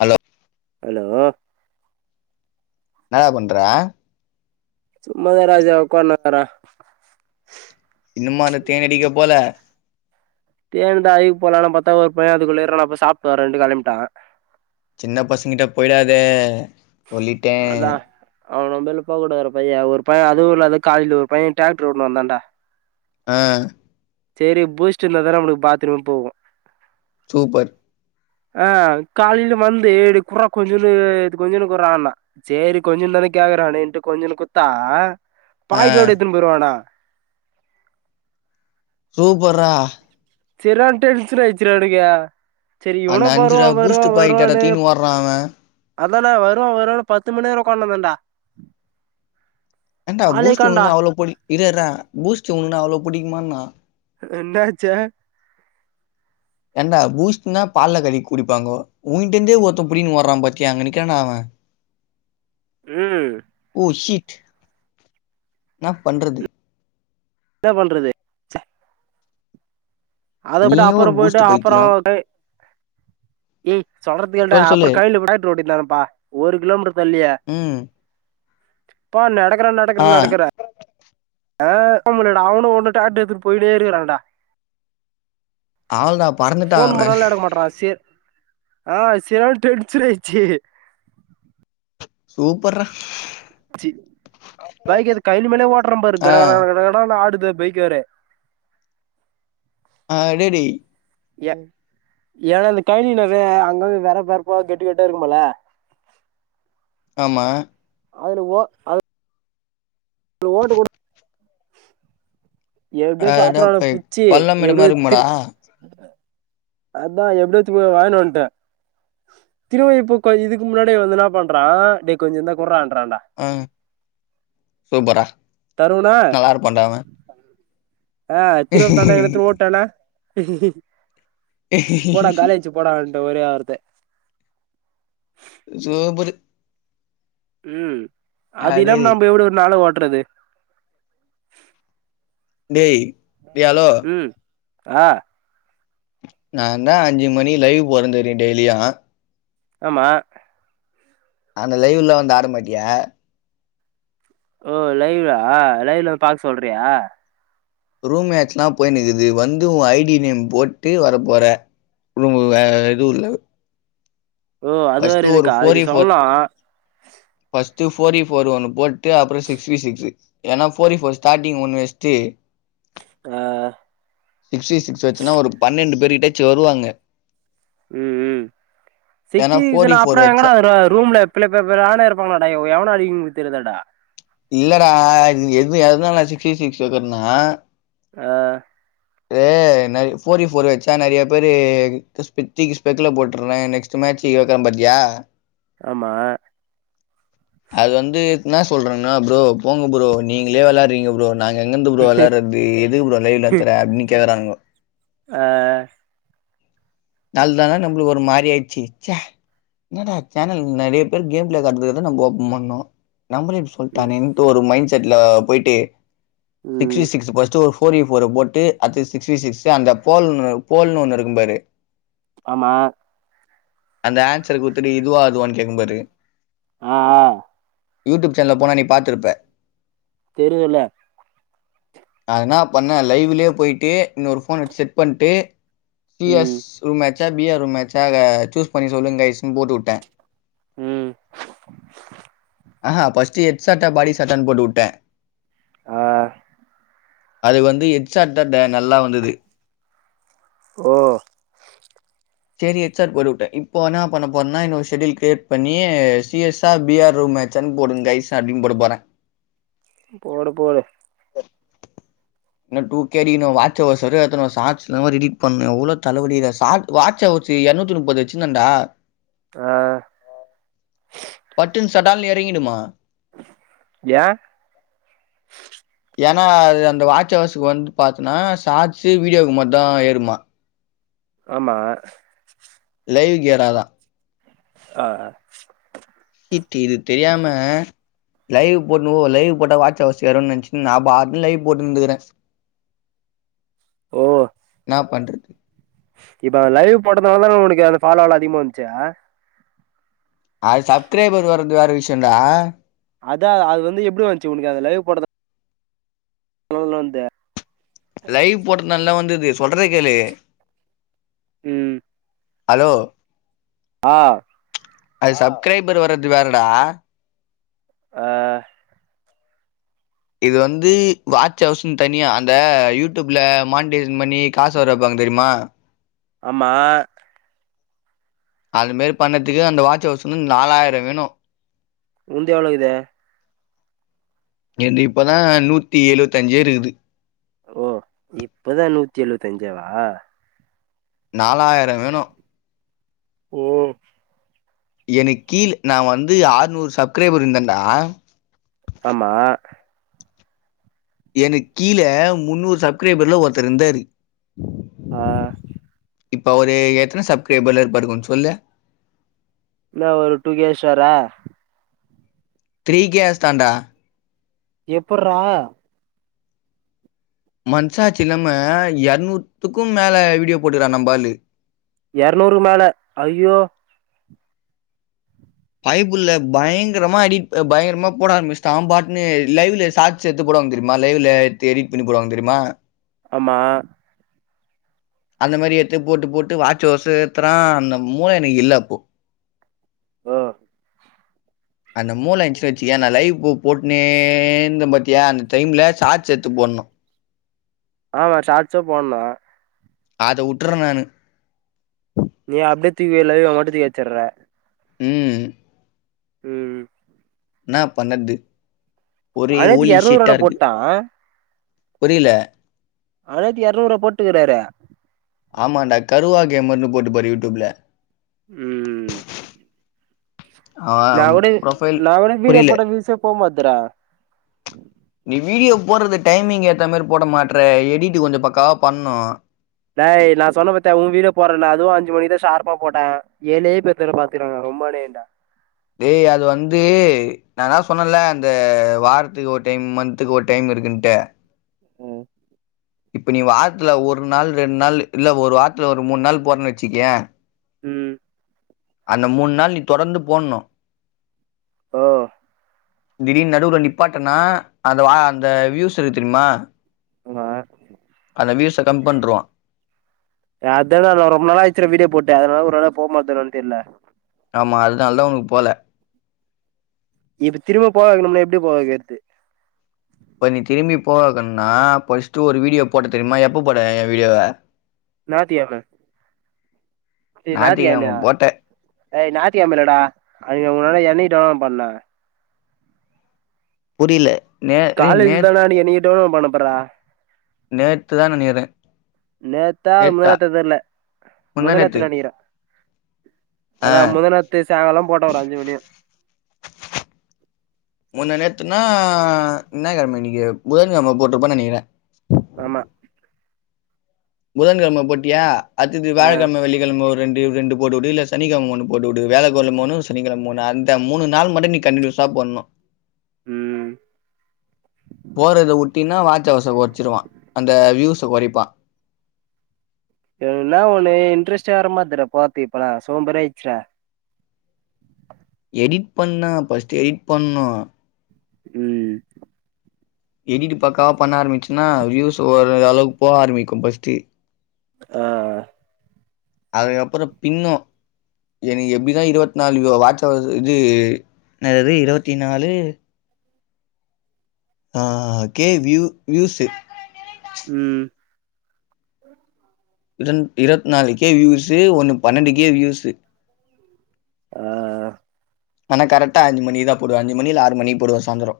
Hello hello எனடா பண்ற ஸும்மத ராஜா உக்கா னுக்குரெ இன்னுமா அந்த தேனடிக்க போல தேன் தா அழுக்கு போலாம்ானா பார்த்தா ஒரு பைய அதுக்குள்ள‌ ந அப்ப சாப்டுவரெட் கெளம்பிட்டாவ சின்ன பசங்கிட்ட போயிடாதே சொல்லிட்டே அவன்ம்பல போகக்கூடதுற பைய ஒரு பைய அதுவு இல்லது காலைல ஒரு பைய டிராக்டர் ஓட்னு வந்தான்டா அஹ் சரி பூஸ்ட் இருந்த தான நமளுக்கு பாத்ரூம் போகு சூப்பர் ஆஹ் காலைல வந்து குறா கொஞ்சன்னு இது கொஞ்சன்னு குர்ரான்னா சரி கொஞ்சன்னு கேக்குறானேட்டு கொஞ்சொனு குத்தா ஆ பாயிட்டோட எத்துன்னு போடுவானா சூபர்ரா சர்ரான டென்ஷன் ஆய்ருச்சுரா எனக்கு சரி அந்த இவனு அஞ்சு வருவா ரூபா பூஸ்ட் வருவா பாக்கெட் வருவானு எடத்தையுனு ஓடுறா அவ அதல்ல வருவா வருவன்னு பத்து மண் நேரொ ஒக்கான்னுரிந்தே டா என்டா பூஸ்ட் ஒண்ணு அவளோ புடி இருர்ரா பூஸ்ட் ன்னா அவுளொ பிடிக்குமான்னா என்னாச்ச என்டா பூஸ்ட்னா பால்ல கலகி குடிப்பாங்கொ உன்ட்ட இருந்தே ஒருத்த புடின்னு ஓடுறா பத்தி அங்க நிக்றானா அவ உம் ஓ ஷிட் ன்னா பண்றது என்ன பண்றது ச அத போட்டு நீயு அப்பற ஒரு போயிட்டு பூஸ்ட் அப்பற பைத்தியோ [unintelligible] சொல்றது கேல்டா சொல்லு அப்பற சொல்லு கையில போட்டு ரோட்ட தானப்பா ஒரு க்லோமீட்டர் தள்ளி ம் ப்பா நடக்ற நடக்ற ஆ நடக்கற ஆஹ் அவமளட அவனுமஒண்ணு டிரேக்டர் எடுத்துட்டு போயிட்டே இருக்குறான்டா அவ்ளோதா பறந்துட்டா ஃபோன் அவ பண்ணாலு எடுக்க மாட்றா [unintelligible] ஆஹ் [unintelligible] சூப்பர்ரா சி பைகு எத்து கையில மேலே ஓட்டுற பாரு ஆ கடடட னு ஆடு பைக்கு வெர ஆஹ் டே டே எ ஏ அ இந்த கைலினரு அங்கந்து வேற பருப்ப கெட்டு கெட்டா இருக்குமல ஆமா அதுல ஒ அ ஓட்டு கொட எப்டியோ அப்ற அடப் அவன பய் புச்சி பள்ளம் மேடுமா எப்டியோ இருக்குமாடா? திரு அதா எப்படியோத்துப் போய் வாங்கினு வன்டே திரும்ம இப்ப கொஞ் இதுக்கு முன்னாடி வந்து ன்னா பண்றா டேய் கொஞ்ச ருந்தா கொடுறான் அஹ் சூப்பரா தருவனா நல்லா இருப்பன்டா அவ ஆஹ் திருவ தந்தா எடுத்து ஓட்டான்னா போடா காலேஜு போடாவ்ன்ட்ட ஒரே வார்த்த ஜுப்பரு உம் அது இல்லா அடேய் டேய் நம்ம எப்டி வு ஒரு நாள ஓட்றது டேய் ஏ அலோ ஆஹ் நான்்தான் அஞ்சு மணி லைவ் போறந்துறன் டெய்லியா ஆமா ஆந்த லைவ்ல வந்து ஆர மாட்டியா ஓ லைவா லைவ்ல வந்து பாக்க சொல்றியா ரூம் மேட்சலாம் போய நக்குது வந்து உ ஐடி நேம் போட்டு வரப்போற ரொம்ப வே எதுவும் இல் ஓ அது ப்ட வேற ஒரு இருக்கா அது நீ ப சொல்லா போர் ஒு போட்டு அப்புறம் சிக்ஸ் சிக்ஸ் ஏா போர் போோர் ஸ்டி் ஒு வேஸ்டு ஆஹ் சிக்ஸ்டி சிக்ஸ் வச்சுன்னா ஒரு பன்னெண்டு பேரு கிட்டாச்சு வருவாங்க உம் உம் ஏன்னா சிகச்சி ஃபோர்டி ஃபோர் அப்பும் வச்ச எங்கடா ரூம்ல இருப்பாங்களாடா எவளோ அடிங்களுக்கு தெரியதாடா இல்லட எது எதுனால சிகஸி சிக் வக்கறனா ஆஹ் போர் வச்சா நிறைய பேருஸ்பெக்ல போட்டுறேன் நெக்ஸ்ட்ி யோக்கரம்ம்பத்தியா ஆமா அது வந்துனான் சொல்றேங்கன்னா ப்ரோ போங்க ப்ரோ நீங்களே விளாடுறீங்க ப்ரோ நாங்க எங்கந்த பரம்ளாறது எதுக்கு பம் லைவ விளாற அப்பின்னு கேறானங்க ஆஹ் நாள் தானா நம்மளுக்கு ஒரு மாரி ஆயிடுச்சு ச்ச ஏன்டா சேனல் நிறைய பேர் கேம் பிளே காட்றதுக்குதான் நம்போ ஓப்பன் பண்ணோம் நம்மளும் இப்படி ம் சொல்ட்டானேன்ட்டு ஒரு மண்ட செட்ல போயிட்டு ம் சிக்ஸ்டிசிக்ஸ் ஃபர்ஸ்ட்டு ஒ போர்வி போர போட்டு அது சிக்ஸிடி சிக்ஸு அந்த போல்னு போல்ன்னு ஒண்ணு இருக்கும் பாரு ஆமா அந்த ஆன்சரு குத்துட்டு இதுவா ஆதுவான்னு கேக்கும் பாரு ஆ ஆ யூடியூப் சேனல போனா நீ பாத்திருப்பே தெரியுல்ல அதனா பண்ணேன் லைவ்லயே போயிட்டு இன்னொரு போன் வெச் செட் பண்ணிட்டு சி எஸ் ம் ரூம் மேச்சா பி ஆர் ரூம் மேச்சாக சூஸ் பண்ணி சொல்லுங்க காய்ஸ்ன்னு போட்டு விட்டேன் உம் ஆஹா பர்ஸ்ட் எட் செட்ட பாடி சட்டான்னு போட்டு வுட்டே ஆஹ் அது வந்து ஹெச்சார்டட்டா நல்லா வந்தது ஓ சரி ஹெட்சாட் போட்டுவுட்டே இப்ப என்னா பண்ணபோறன்னா இன்னோரு ஷெட்யூல் கிரியேட் பண்ணி C S R P R room மேச்சான்னு போடுங்காய்ஸ் அப்டின்னு போட போறே போடு போடு [unintelligible] ன்னு டூ கே அடிக்கணும் வாச்ஹவர்ஸோரு எத்துனு வா ஷார்ட் லா ரெடி பண்ணும் எவ்ளோ தலைவலிகுதா சாட் வாட்ச் ஹவர்ஸு எர்நூத்தி முப்பது வச்சுந்தன்டா ஆஹ் டால்னு எறங்கிடுமா ஏ ஏன்னா அது அந்த வாட்ச் ஹவர்ஸுக்கு வந்து பாத்தன்னா ஷாட்ஸே வீடியோக்கு மார்தா ஏறுமா ஆமா லைவ்க்கேராதா ஆஹ் இத் இது தெரியாம லைவ் போட்ணு லைவ் போட்டா வாட்ச் ஹவர்ஸ் ஏரும்னு நெனச்சுக்குன் நான் பாட்டுக்குன் லைவ் போட்டு இருந்துக்கறேன் ஓ என்னா பண்றது இப்ப லைவ் போட்டதனால தானே உனக்கு அந்த ஃபாலோவல அதிகமா வந்துச்சே அது சப்கிரைபர் வர்றது வேற விஷயம்டா அதா அது வந்து எப்டி வந்துச்சு உனக்கு அது லைவ் போடதா எவ்ளோன்த லைவ் போட்டத்னாலதா வந்தது சொல்றத கேளு உம் ஹலோ ஆஹ் அது சப்கிரைபர் வர்றது வேறடா ஆஹ் இது வந்து வாட்ச் ஹவர்ஸுன்னு தனியா அந்த யூடியூப்ல மானிடேஷன் பண்ணி காசு வர வப்பாங்க தெரிமா ஆமா அதுமாரி பண்ணதுக்கு அந்த வாட்ச்ஹவர்ஸ் இன்னு நாலாயிர வேணு உந்து எவ்ளகித எந்து இப்பதா நூத்தி எழுவத்தி அஞ்சே இருக்குது ஓ இப்பதா நூத்தி எழுவத்தி அஞ்சாவா நாலாயிர வேணு ஓ எனக்கு கீழ் நா வந்து அறுநூறு சப்கிரைபர் இருந்தன்டா ஆமா எனக்கு கீழே மூநூறு சப்கிரைபர்ல ஒருதார் இருந்தாரு ஆ இப்ப அவரு எத்தன சப்கிரைபர்ல இருப்பாரு கொஞ்ச சொல்லு என்ன ஒரு டூ கே ஷூர த்ரீ கே அஷ்டன்டா எப்புடுறா மனசாட்சி இல்லாம இரநூத்துக்கு மேல வீடியோ போட்டுக்கிற நம்பாலு இரநூறு மேல அய்யோ பயபுள்ள பயங்கரமா எடி பயங்கரமா போடரபிஷ்ட அவபட்டுனு லைவ்ல ஷோட்ஸ் போட தெரியுமா லைவ்ல எடுத்து எடிட் பண்ணி போடுவாங்க தெரியுமா ஆமா அந்த மாரி எத்து போட்டு போட்டு வாட்சர்ஸு ஏத்துற அந்த மூல எனக்கு இல்ல அப்போ ஹ் அந்த மூல இருந்துச்சுனு வச்சிக்கோயா நா லைவ் பு போட்டுனே இருந்த பத்திய அந்த டைம்ல ஷோர்ட்ஸ் எடுத்து போனு னு ஆமா ஷோர்ட்ஸு போடனு அத வுட்டுற நானு நீ அப்டியே தூக்கி இல்ல உன் மட்டு தூக்கி வச்சிடுற உம் உம் என்ன பண்ணறது ஒரே அநியாயத்துக்கு ஓலிஷட்டா எரநூறுவாடா இருக்கு போட்டா புரியல அதது இரநூறு போட்டுக்கறாரு ஆமாண்டா கருவா கேம்னு போட்டு பாரு யூடியூப்ல உம் அவன் நான் கூட ப்ரொஃபைல் ந கூட வீடிய புரியல போட்ட விீச போக மாதுறேன் நீ வீடியோ போடுறது டைமிங் ஏத்த மாதிரி போட மாட்டற எடிட்டு கொஞ்சம் பக்காவா பண்ணும் ட் நான் சொன்ன பாரத்தன் உன் வீடே போறல அவும் அஞ்சுணிதான் ஷார்பா போட்டன் ஏலையேத்த பாத்துக்கா ரமடடா ய் அது வந்து நான்ான் சொன்னல அந்த வாரத்துக்கு ஒரு டைம் மந்த்துக்கு ஒரு டைம் இருக்குட்ட உஹம் இப்ப நீ வாரத்துல ஒரு நாள் ரெண்டு நாள் இல்ல ஒரு வாரத்துல ஒரு மூணு நாள் போறன்னு வச்சுக்கேன் உம் அந்த மூணு நாள் நீ தொடர்ந்து போடணும் ஹ திடீர்னு நடு ர நிப்பாட்டனா அந்த அந்த வியூஸ் இரு தெரியுமா ஆமா வீர் ச கம் பண்றவான் அத நான் ரொம்ப நாளள் ஆயச்சுேன் வீடியோ போட்டன் அதனால ஒரு நாாள போக மாட்டேேன்னனு தெரியல ஆமா அதனால தான் உனக்கு போல இப்ப திரும்ப போகக்கணும்னா எப்படி போகக்கிறது இப்ப நீ திரும்பி போகக்குனா பஸ்டு ஒரு வீடியோ போட்ட தெரியுமா எப்ப போட என் வீடியோவை நா தாம ஏ ஞத்தக்கிழமையா ஞாயித்துக்கெழம போட்ட ஏ ஞத்திகிழமல்லடா அய உன்னால என்னக் டோ பண்ண புரில நே டேய் காலேஜ் நே தான நீ என்னிக்கிட்டோ பண்ண பார்ரா நேத்துதா நெனைக்கிறே நேத்தா முந்த நேத்தா தெர்ல முந்தா முந்தநேத்து நேத்து நெனக்கிறே அதா ஆ முந்தனாத்து சாங்காலம் போட்டோ ஒரு அஞ்சு மணியு முந்த நேத் த்துன்னா என்ன கிழம இன்னிக்கு புதன் கிழம போட்ருப்பான் நெனைக்கிறே ஆமா புதன்கிழம போட்டியா அத்தது ஆ வியாழக்கிழம வெள்ளிக்கிழம ஒரு ரெண்டு வ் ரெண்டு போட்டு வுடு இல்ல சனிக்கழம ஒன்னு போட்டு வுடு வேலக்கொன்னு மூனு சனிக்கிழ மூனு அந்த மூனு நாள் மட்டு நீ கண்டினியுஸ் சாப்பண்ணோ ம் போட்றத வுட்டினா தொகோறிப்பா எனக்னா ஒண்ணு இன்ட்ரெஸ்ட்டே வர மாட்துரா போற்த்துக்கு இப்பல்லா சோம்பேறியா ஆயிட்ச்சுடா எடிட் பண்ணா பஸ்ட்டு எடிட் பண்ணூ ம் எடிட்டு பாக்காவா பண்ண ஆரம்பிச்சுன்னா வியூஸ் ஒரு அளவுக்கு போவ ஆரம்பிக்கும் பஸ்ட்டு ஆ அதுக் அப்புறோ பின்னூ எனக்கு எப்டிதா இவத்தி நாலு வியோ வாச் அவர்ஸ் இது நது அது இருவத்தி நாலு ஆ கே வியூ வியூசு ம் இருன் இரவத்தி நாலுக்கே வியூஸு ஒண்ணு பன்னெண்டுக்கே வியூஸு ஆ ஆ ஆனா கரெட்டா அஞ்சு மணிக்கு தா போடுவ அஞ்சு மணி இல்ல ஆறு மணி போடுவா சாந்துரோ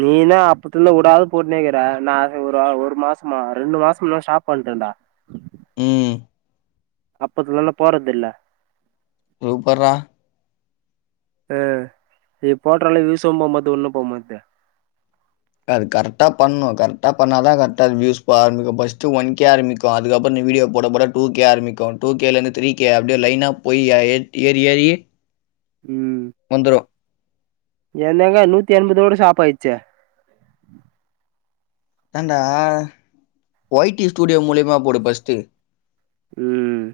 நீனா அப்புத்துல்ந்து உடாத போட்னேக்கிற நா ஒரு அ ஒரு மாசமா ரெண்டு மாசம் தா ஸ்டாப் பண் டன்டா ம் அப்பத்துலந்து போறதுல்ல சூப்பர்ரா அ இ போட்டறலும் வியூசும் போமாட்து ஒண்ணும் போமாட்து அது கரெக்டா பண்ணூ கரெக்டா பண்ணா கரெக்டா அது வியூஸ் போக ஆரம்பிக்கூ பஸ்ட்டு ஒன் கே ஆரம்பிக்கூ அதுக்கப்புன் வீடியோ போட போட டூ கே ஆரம்பிக்கும் டூ கே லருந்து தீரி கே அப்டியே லைனா போய் அ எட் ஏறி ஏறி ம் வந்துரு என் தேங்க நூத்தி என்பதோட ஸ்டாப் ஆயிச்சே தண்டா ஒயிட்டி ஸ்டூடியோ மூலியமா போடு பஸ்ட்டு ம்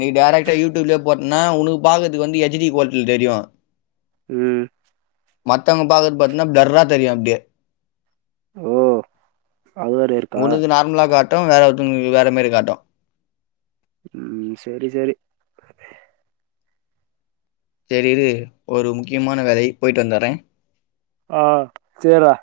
நீ டேரக்டா யூடியூப்லே போட்னா உனுக் பாகத்துக்கு வந்து எச் டி கோல்ட்டில தெரியு ம் மத்தவங்க பாக்குறது பாத்ன்னா ப்ளர்ரா தெரியு அப்டே ஓ அது வேற இருக் உனுக்கு நார்மலா காட்டும் வேற ஒருத்தங்களுக்கு வேற மாரி காட்டூ ம் சரி சரி சரி இரு ஒரு முக்கியமான வேலை போயிட்டு வந்துற்றே ஆ சேர்ரா